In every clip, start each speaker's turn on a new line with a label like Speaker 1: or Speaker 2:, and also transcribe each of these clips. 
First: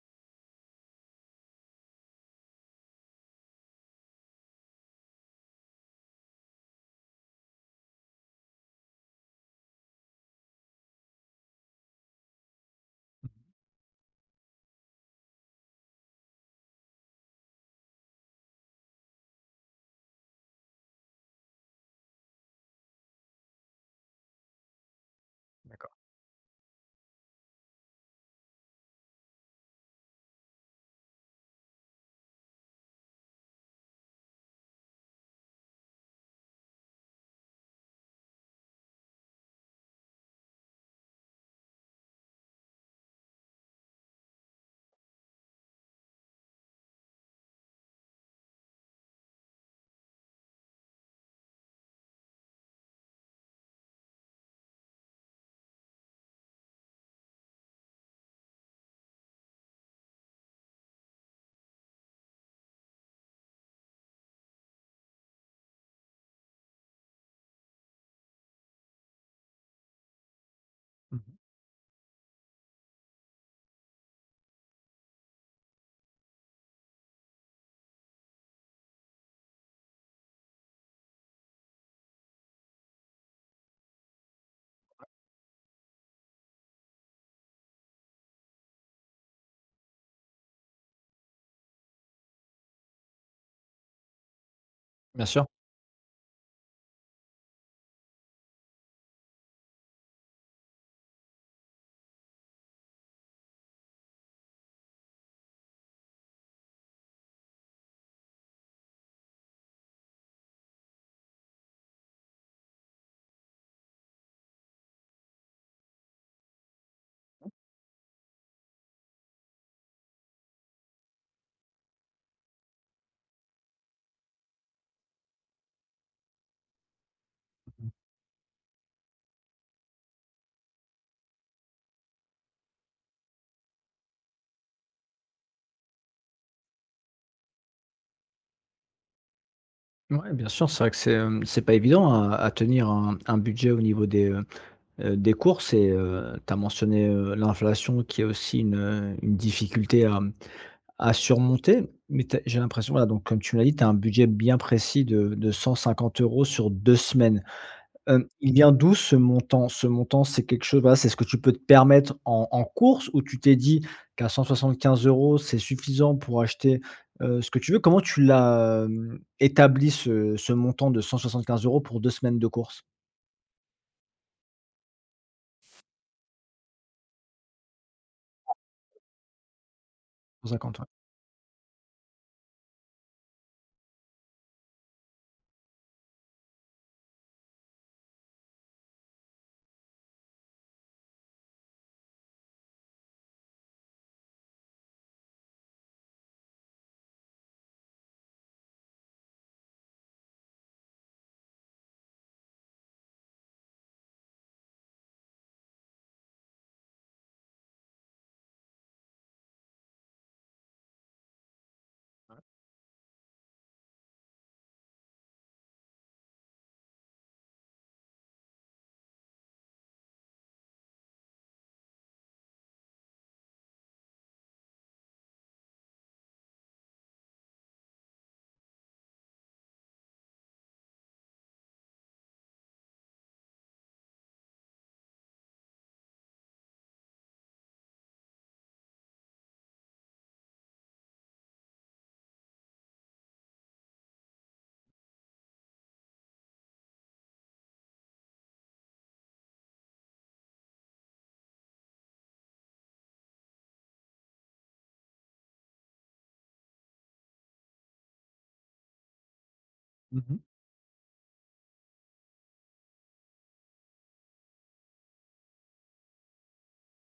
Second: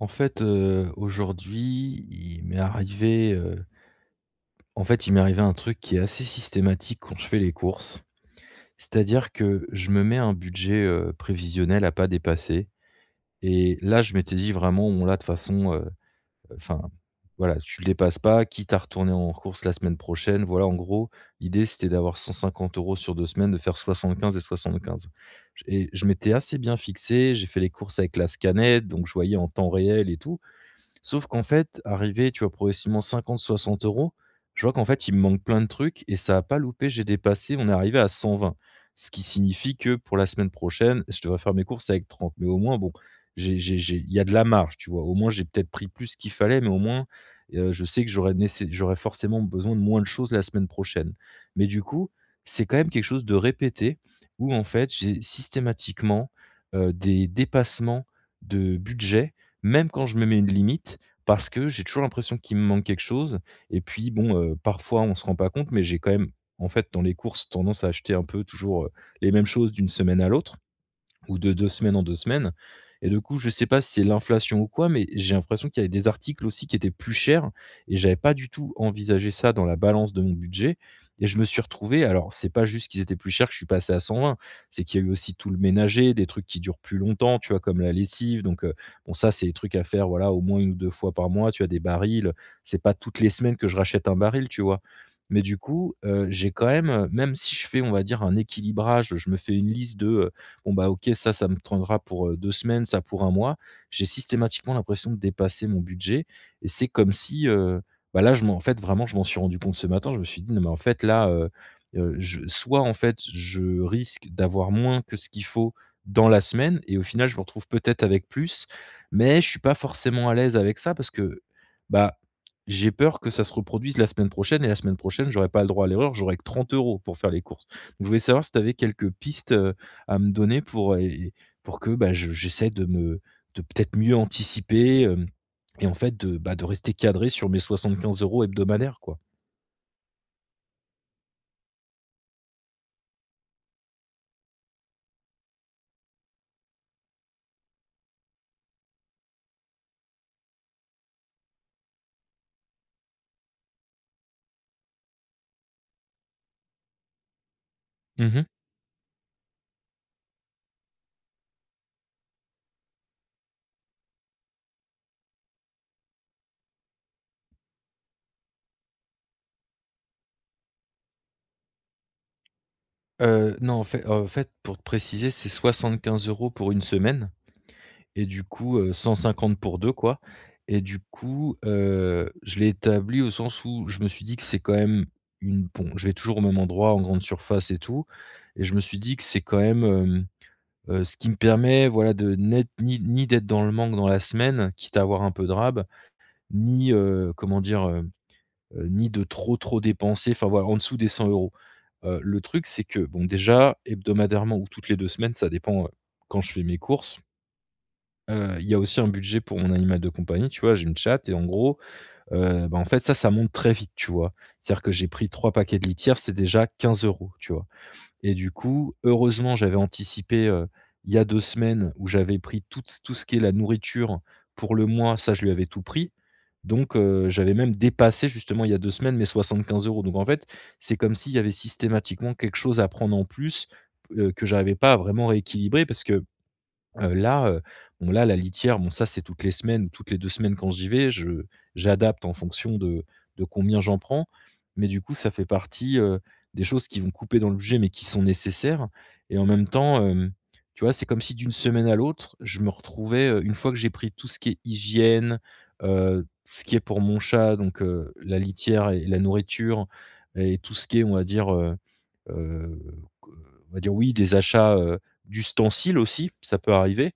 Speaker 1: En fait, aujourd'hui, il m'est arrivé un truc qui est assez systématique quand je fais les courses. C'est-à-dire que je me mets un budget, prévisionnel à pas dépasser.
Speaker 2: Mmh.
Speaker 1: Et là, je m'étais dit vraiment: «Bon là, de toute façon, enfin, voilà, tu le dépasses pas, quitte à retourner en course la semaine prochaine». Voilà, en gros, l'idée, c'était d'avoir 150 euros sur 2 semaines, de faire 75 et 75. Et
Speaker 2: D'accord.
Speaker 1: je m'étais assez bien fixé. J'ai fait les courses avec la Scannet, donc je voyais en temps réel et tout. Sauf qu'en fait, arrivé, tu vois, progressivement 50, 60 euros, je vois qu'en fait, il me manque plein de trucs et ça a pas loupé, j'ai dépassé, on est arrivé à 120. Ce qui signifie que pour la semaine prochaine, je devrais faire mes courses avec 30. Mais au moins, bon, j'ai il y a de la marge, tu vois? Au moins, j'ai peut-être pris plus qu'il fallait, mais au moins, je sais que j'aurais forcément besoin de moins de choses la semaine prochaine. Mais du coup, c'est quand même quelque chose de répété où en fait, j'ai systématiquement, des dépassements de budget même quand je me mets une limite, parce que j'ai toujours l'impression qu'il me manque quelque chose. Et puis bon, parfois on se rend pas compte, mais j'ai quand même, en fait, dans les courses, tendance à acheter un peu toujours, les mêmes choses d'une semaine à l'autre
Speaker 2: Mmh.
Speaker 1: ou de 2 semaines en 2 semaines. Et du coup, je sais pas si c'est l'inflation ou quoi, mais j'ai l'impression qu'il y avait des articles aussi qui étaient plus chers et j'avais pas du tout envisagé ça dans la balance de mon budget. Et je me suis retrouvé, alors c'est pas juste qu'ils étaient plus chers que je suis passé à 120, c'est qu'il y a eu aussi tout le ménager, des trucs qui durent plus longtemps, tu vois? Comme la lessive, donc bon ça, c'est des trucs à faire, voilà, au moins une ou 2 fois par mois. Tu as des barils, c'est pas toutes les semaines que je rachète un baril, tu vois?
Speaker 2: Bien
Speaker 1: Mais
Speaker 2: sûr.
Speaker 1: du coup, j'ai quand même, même si je fais, on va dire, un équilibrage, je me fais une liste de, bon bah OK, ça me prendra pour, 2 semaines, ça pour un mois. J'ai systématiquement l'impression de dépasser mon budget et c'est comme si, bah là, je m'en en fait, vraiment, je m'en suis rendu compte ce matin. Je me suis dit: «Non, mais en fait, là, je soit en fait, je risque d'avoir moins que ce qu'il faut dans la semaine et au final, je me retrouve peut-être avec plus, mais je suis pas forcément à l'aise avec ça parce que, bah, j'ai peur que ça se reproduise la semaine prochaine et la semaine prochaine, j'aurai pas le droit à l'erreur, j'aurai que 30 € pour faire les courses».
Speaker 2: Mmh.
Speaker 1: Donc je voulais savoir si tu avais quelques pistes à me donner, pour que, bah, je j'essaie de peut-être mieux anticiper, hem et en fait de, bah, de rester cadré sur mes 75 euros hebdomadaires, quoi.
Speaker 2: Ouais, bien sûr, c'est vrai que c'est pas évident à tenir un budget au niveau des courses, et tu as mentionné, l'inflation qui est aussi une difficulté à surmonter. Mais tu j'ai l'impression, voilà, donc comme tu me l'as dit, tu as un budget bien précis de 150 € sur 2 semaines.
Speaker 1: Mmh mh.
Speaker 2: Il vient d'où, ce montant? Ce montant, c'est quelque chose, voilà, c'est ce que tu peux te permettre en courses, ou tu t'es dit qu'à 175 euros, c'est suffisant pour acheter, ce que tu veux? Comment tu l'as, établi ce montant de 175 euros pour 2 semaines de courses?
Speaker 1: Non, en fait, pour te préciser, c'est 75 euros pour une semaine et du coup, 150 pour deux, quoi.
Speaker 2: 150,
Speaker 1: Et
Speaker 2: ouais.
Speaker 1: du coup, je l'ai établi au sens où je me suis dit que c'est quand même une bon, je vais toujours au même endroit, en grande surface et tout. Et je me suis dit que c'est quand même, ce qui me permet, voilà, de n'être ni d'être dans le manque dans la semaine, quitte à avoir un peu de rab, ni, comment dire? Ni de trop, trop dépenser, enfin, voilà, en dessous des 100 euros. Le truc, c'est que, bon, déjà, hebdomadairement ou toutes les 2 semaines, ça dépend, quand je fais mes courses, il y a aussi un budget pour mon animal de compagnie, tu vois? J'ai une chatte et en gros, bah, en fait, ça monte très vite, tu vois? C'est-à-dire que j'ai pris 3 paquets de litière, c'est déjà 15 euros, tu vois? Et du coup, heureusement, j'avais anticipé, il y a 2 semaines où j'avais pris tout ce qui est la nourriture pour le mois, ça je lui avais tout pris. Donc, j'avais même dépassé justement il y a 2 semaines mes 75 euros. Donc en fait, c'est comme s'il y avait systématiquement quelque chose à prendre en plus, que j'arrivais pas à vraiment rééquilibrer parce que... là, bon là, la litière, bon ça, c'est toutes les semaines, toutes les 2 semaines quand j'y vais, je j'adapte en fonction de combien j'en prends. Mais du coup, ça fait partie, des choses qui vont couper dans le budget, mais qui sont nécessaires. Et en même temps, tu vois, c'est comme si d'une semaine à l'autre, je me retrouvais, une fois que j'ai pris tout ce qui est hygiène, tout ce qui est pour mon chat, donc la litière et la nourriture
Speaker 2: Mmh.
Speaker 1: et tout ce qui est, Heu, on va dire oui, des achats, d'ustensiles aussi, ça peut arriver.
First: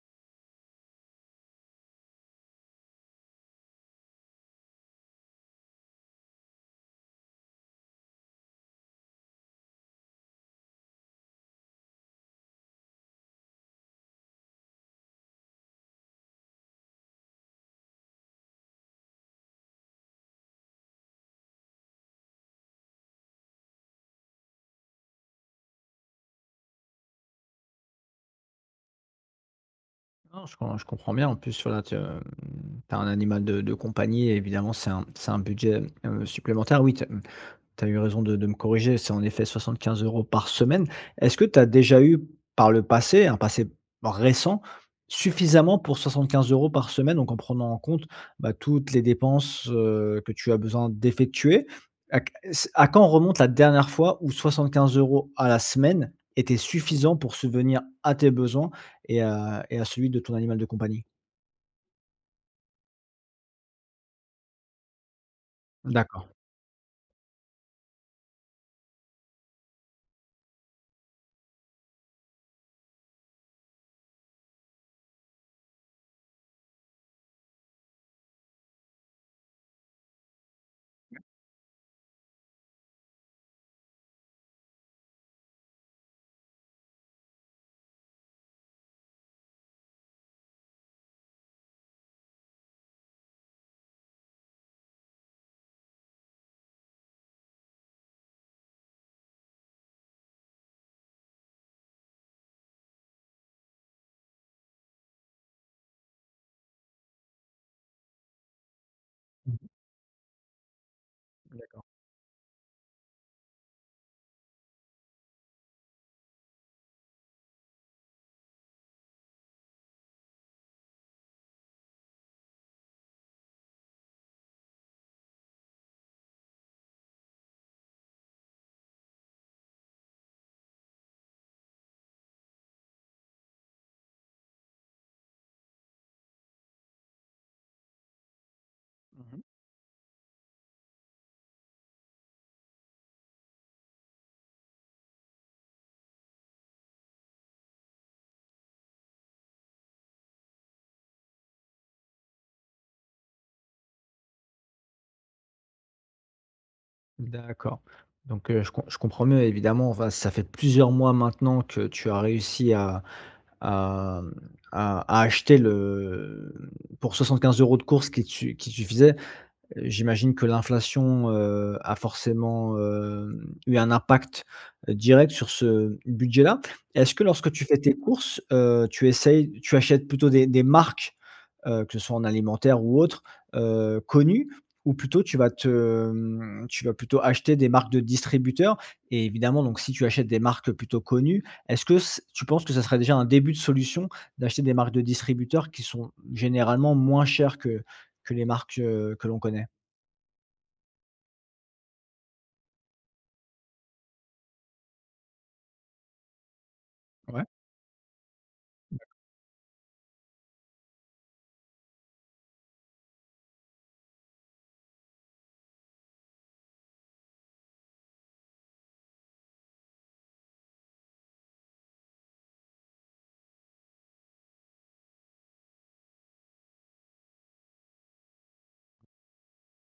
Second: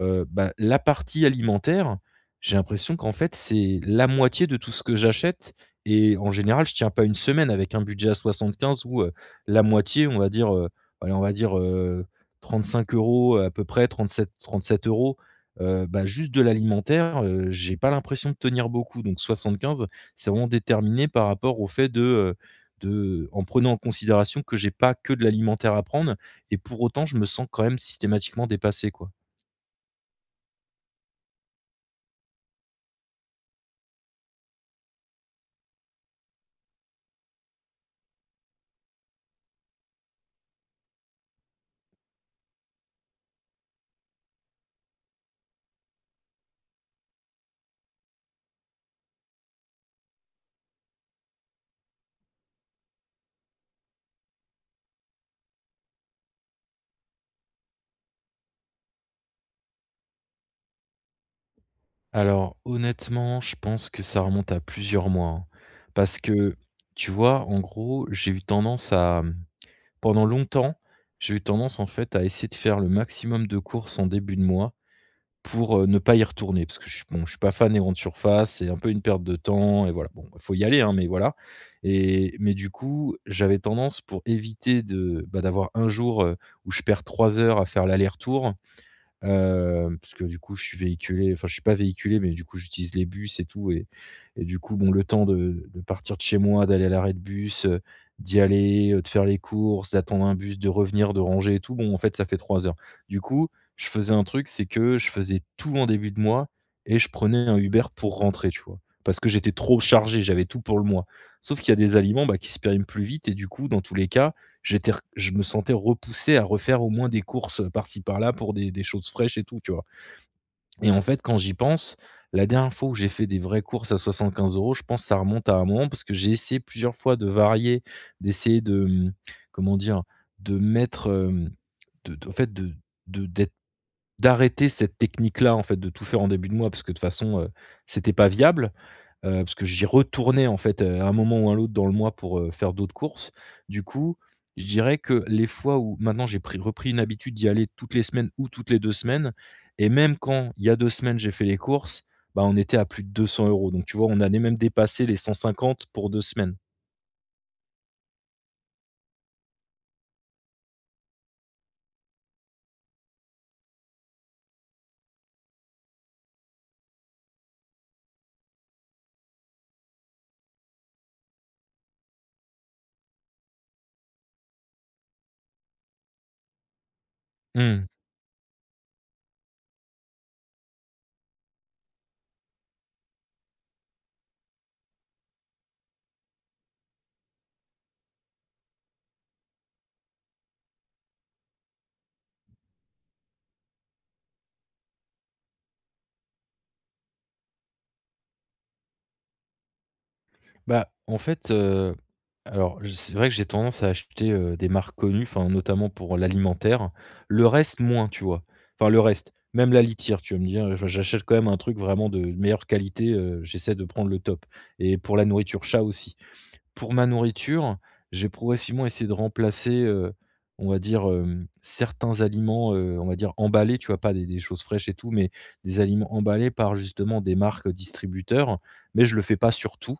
Speaker 1: La partie alimentaire, j'ai l'impression qu'en fait, c'est la moitié de tout ce que j'achète et en général, je tiens pas une semaine avec un budget à 75 ou, la moitié, on va dire, allez, on va dire, 35 euros à peu près, 37-37 euros. Juste de l'alimentaire, j'ai pas l'impression de tenir beaucoup, donc 75, c'est vraiment déterminé par rapport au fait de, en prenant en considération que j'ai pas que de l'alimentaire à prendre. Et pour autant, je me sens quand même systématiquement dépassé, quoi.
Speaker 2: Non, je comprends bien. En plus, voilà, tu, as un animal de compagnie, et évidemment, c'est un budget, supplémentaire. Oui. Tu as eu raison de me corriger, c'est en effet 75 euros par semaine. Est-ce que tu as déjà eu, par le passé, un passé récent, suffisamment pour 75 euros par semaine, donc en prenant en compte, bah, toutes les dépenses, que tu as besoin d'effectuer? À quand remonte la dernière fois où 75 euros à la semaine était suffisant pour subvenir à tes besoins, et à celui de ton animal de compagnie?
Speaker 1: Alors honnêtement, je pense que ça remonte à plusieurs mois, hein, parce
Speaker 2: D'accord.
Speaker 1: que tu vois, en gros, j'ai eu tendance à, pendant longtemps, j'ai eu tendance en fait à essayer de faire le maximum de courses en début de mois, pour, ne pas y retourner parce que je suis bon, je suis pas fan des grandes surfaces, c'est un peu une perte de temps et voilà. Bon, bah, faut y aller, hein, mais voilà. Mais du coup, j'avais tendance, pour éviter de, bah, d'avoir un jour, où je perds 3 heures à faire l'aller-retour. Parce que du coup, je suis véhiculé, enfin, je suis pas véhiculé, mais du coup, j'utilise les bus et tout. Et du coup, bon, le temps de partir de chez moi, d'aller à l'arrêt de bus, d'y aller, de faire les courses, d'attendre un bus, de revenir, de ranger et tout, bon, en fait, ça fait 3 heures. Du coup, je faisais un truc, c'est que je faisais tout en début de mois et je prenais un Uber pour rentrer, tu vois? Parce que j'étais
Speaker 2: Mmh.
Speaker 1: trop chargé, j'avais tout pour le mois. Sauf qu'il y a
Speaker 2: D'accord.
Speaker 1: des aliments, bah, qui se périment plus vite et du coup, dans tous les cas, j'étais r je me sentais repoussé à refaire au moins des courses, par-ci par-là pour des choses fraîches et tout, tu vois? Et en fait, quand j'y pense, la dernière fois où j'ai fait des vraies courses à 75 euros, je pense que ça remonte à un moment parce que j'ai essayé plusieurs fois de varier, d'essayer de, comment dire? De mettre, de en fait, de d'être d'arrêter cette technique-là, en fait, de tout faire en début de mois parce que de toute façon, c'était pas viable.
Speaker 2: Mmh.
Speaker 1: Parce que j'y retournais, en fait, à un moment ou à un autre dans le mois pour, faire d'autres courses. Du coup, je dirais que les fois où maintenant j'ai pris repris une habitude d'y aller toutes les semaines ou toutes les 2 semaines, et même quand il y a 2 semaines j'ai fait les courses, bah, on était à plus de 200 euros. Donc tu vois, on allait même dépasser les 150 pour 2 semaines.
Speaker 2: D'accord. Donc, je comprends mieux évidemment. Enfin, ça fait plusieurs mois maintenant que tu as réussi à, mmh, à à acheter le pour 75 € de courses qui te suffisaient. J'imagine que l'inflation, a forcément, eu un impact, direct sur ce budget-là. Est-ce que, lorsque tu fais
Speaker 1: Mmh.
Speaker 2: tes courses, tu achètes plutôt des marques, que ce soit en alimentaire ou autre, connues, ou plutôt tu vas plutôt acheter des marques de distributeurs, et évidemment, donc, si tu achètes des marques plutôt connues, est-ce que c tu penses que ça serait déjà un début de solution d'acheter des marques de distributeurs, qui sont généralement moins chères que les marques, que l'on connaît?
Speaker 1: Bah, en fait, alors j c'est vrai que j'ai tendance à acheter, des marques connues, enfin, notamment pour l'alimentaire.
Speaker 2: Ouais,
Speaker 1: Le reste, moins, tu vois? Enfin, le reste, même la litière, tu vas me dire, enfin, j'achète quand même un truc vraiment de meilleure qualité, j'essaie de prendre le top, et pour la nourriture chat aussi. Pour ma nourriture, j'ai progressivement essayé de remplacer, on va dire, certains aliments, on va dire emballés, tu vois? Pas des choses fraîches et tout, mais des aliments emballés par justement des marques distributeurs, mais je le fais pas sur tout.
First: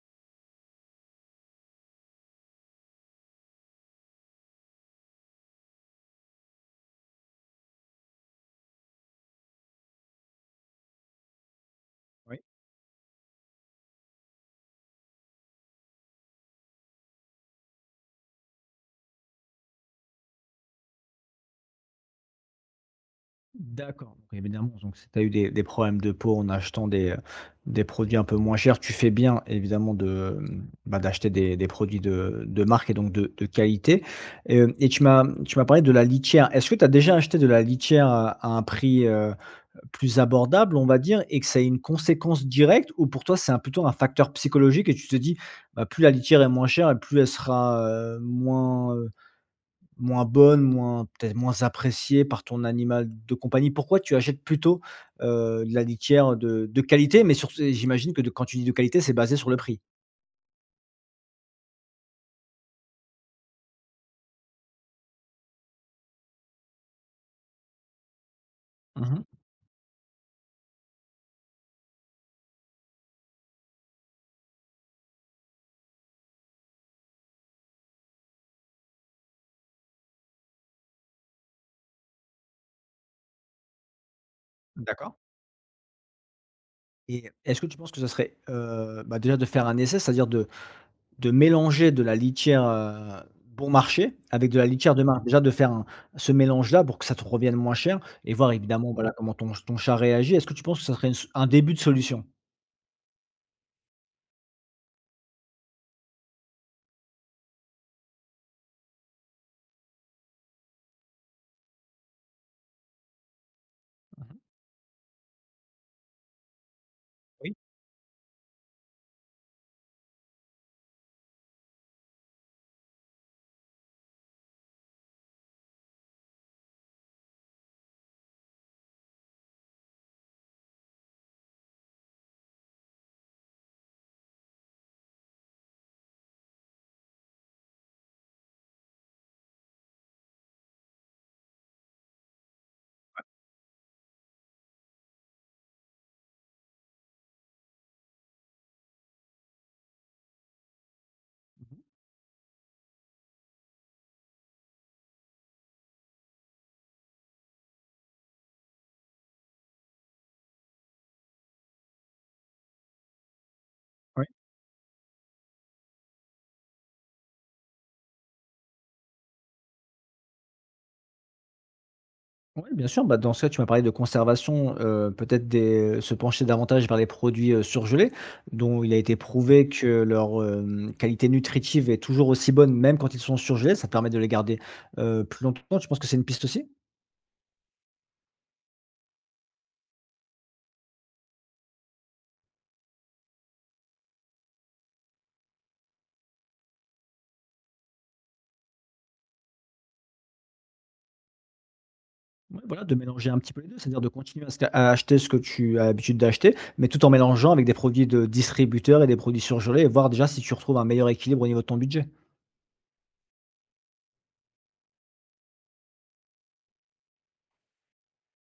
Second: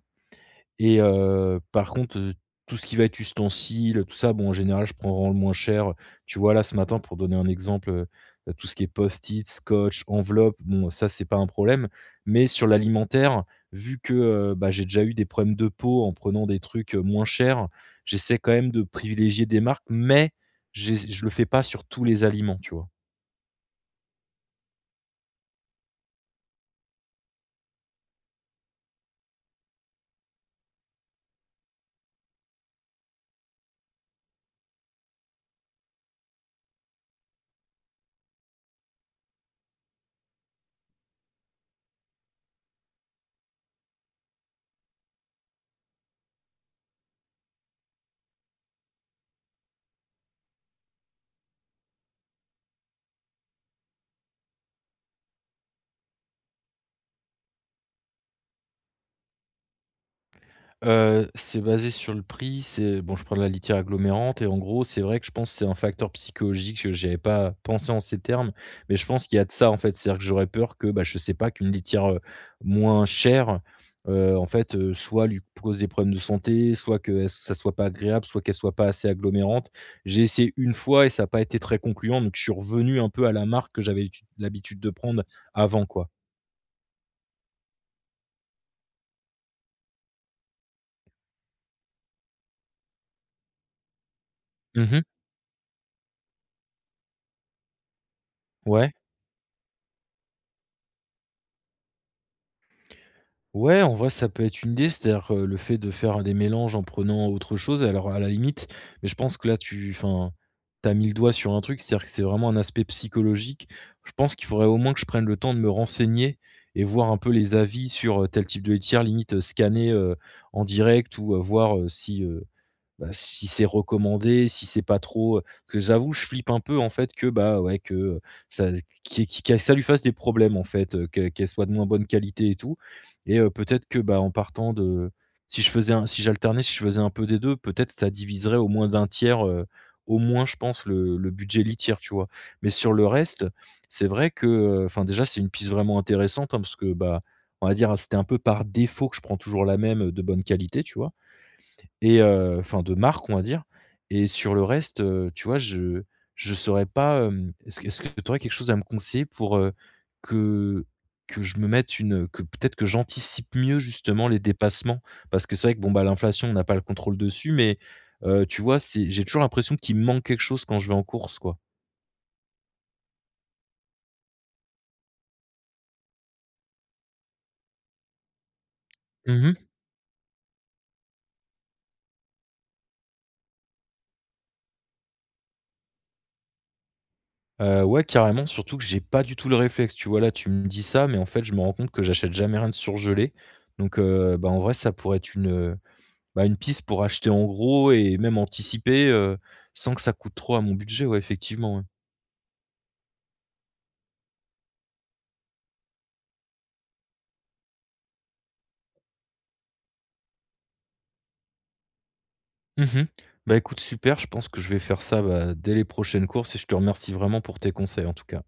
Speaker 1: Par contre, tout ce qui va être ustensile, tout ça, bon, en général, je prends vraiment le moins cher. Tu vois, là, ce matin, pour donner un exemple, bah, tout ce qui est post-it, scotch, enveloppe, bon, ça, c'est pas un problème.
Speaker 2: ouais.
Speaker 1: Mais sur l'alimentaire, vu que, bah, j'ai déjà eu des problèmes de peau en prenant des trucs, moins chers, j'essaie quand même de privilégier des marques, mais j'ess je le fais pas sur tous les aliments, tu vois?
Speaker 2: D'accord, donc, évidemment, donc si tu as eu des problèmes de peau en achetant des produits un peu moins chers, tu fais bien évidemment, bah, d'acheter des produits de marque, et donc de qualité. Hem et tu m'as parlé de la litière. Est-ce que tu as déjà acheté de la litière à un prix, plus abordable, on va dire, et que ça ait une conséquence directe, ou, pour toi, c'est un plutôt un facteur psychologique et tu te dis: «Bah, plus la litière est moins chère, et plus elle sera, moins bonne, moins peut-être moins appréciée par ton animal de compagnie. Pourquoi tu achètes plutôt, de la litière de qualité? Mais surtout, j'imagine que, de quand tu dis de qualité, c'est basé sur le prix?
Speaker 1: C'est basé sur le prix, c'est bon, je prends de la litière agglomérante et en gros, c'est vrai que je pense que c'est un facteur psychologique que j'avais pas pensé en ces termes, mais je
Speaker 2: Mmh.
Speaker 1: pense qu'il y a de ça, en fait. C'est-à-dire que j'aurais peur que, bah, je sais pas, qu'une litière, moins chère, en fait, soit lui pose des problèmes de santé, soit que elle ça soit pas agréable, soit qu'elle soit pas assez agglomérante. J'ai essayé une fois et ça n'a pas été très concluant, donc je suis revenu un peu à la marque que j'avais l'habitude de
Speaker 2: D'accord.
Speaker 1: prendre avant, quoi.
Speaker 2: Et est-ce que tu penses que ça serait, bah, déjà de faire un essai, c'est-à-dire de mélanger de la litière, bon marché, avec de la litière
Speaker 1: Mmh.
Speaker 2: de marque? Déjà de faire un ce mélange-là, pour que ça te revienne moins cher et voir,
Speaker 1: Ouais.
Speaker 2: évidemment, voilà, comment ton chat réagit. Est-ce que tu penses que ça serait une s un début de solution?
Speaker 1: Ouais, en vrai, ça peut être une idée, c'est-à-dire que le fait de faire des mélanges en prenant autre chose, alors à la limite, mais je pense que là, tu, enfin, tu as mis le doigt sur un truc, c'est-à-dire que c'est vraiment un aspect psychologique. Je pense qu'il faudrait au moins que je prenne le temps de me renseigner et voir un peu les
Speaker 2: Oui.
Speaker 1: avis sur tel type de laitière, limite scanner en direct ou voir si, bah, si c'est recommandé, si c'est pas trop, parce que j'avoue, je flippe un peu en fait que, bah, ouais, que, ça qui que ça lui fasse des problèmes en fait, que qu'elle soit de moins bonne qualité et tout et peut-être que, bah, en partant de si j'alternais, si je faisais un peu des 2, peut-être ça diviserait au moins d'un tiers, au moins je pense le budget litière, tu vois? Mais sur le reste, c'est vrai que, enfin déjà c'est une piste vraiment intéressante, hein, parce que, bah, on va dire, c'était un peu par défaut que je prends toujours la même, de bonne qualité, tu vois? Et enfin de marque on va dire et sur le reste, tu vois, je saurais pas, est-ce que tu aurais quelque chose à me conseiller pour, que que je me mette une, que peut-être que j'anticipe mieux
Speaker 2: Oui.
Speaker 1: justement les dépassements? Parce que c'est vrai que bon, bah, l'inflation on n'a pas le contrôle dessus mais tu vois, c'est j'ai toujours l'impression qu'il me manque quelque chose quand je vais en course quoi.
Speaker 2: Oui, bien sûr. Bah, dans ce cas, tu m'as parlé de conservation, peut-être des se pencher davantage vers les produits, surgelés, dont il a été
Speaker 1: Mmh mh.
Speaker 2: prouvé que leur, qualité nutritive est toujours aussi bonne, même quand ils sont surgelés. Ça te permet de les garder, plus longtemps. Tu penses que c'est une piste aussi?
Speaker 1: Ouais carrément, surtout que j'ai pas du tout le réflexe, tu vois? Là, tu me dis ça mais en fait, je me rends compte que j'achète jamais rien de surgelé donc bah, en vrai, ça pourrait être une, bah, une piste pour acheter en gros et même anticiper, sans que ça coûte trop à mon budget, ouais, effectivement, ouais.
Speaker 2: Ouais, voilà, de mélanger un petit peu les 2, c'est-à-dire de continuer à acheter ce que tu as l'habitude d'acheter, mais tout en mélangeant avec des produits de distributeurs et des produits surgelés, et voir déjà si tu retrouves un meilleur équilibre au niveau de ton budget.
Speaker 1: Mmh mh. Bah, écoute, super, je pense que je vais faire ça, bah, dès les prochaines courses et je te remercie vraiment pour tes conseils, en tout cas.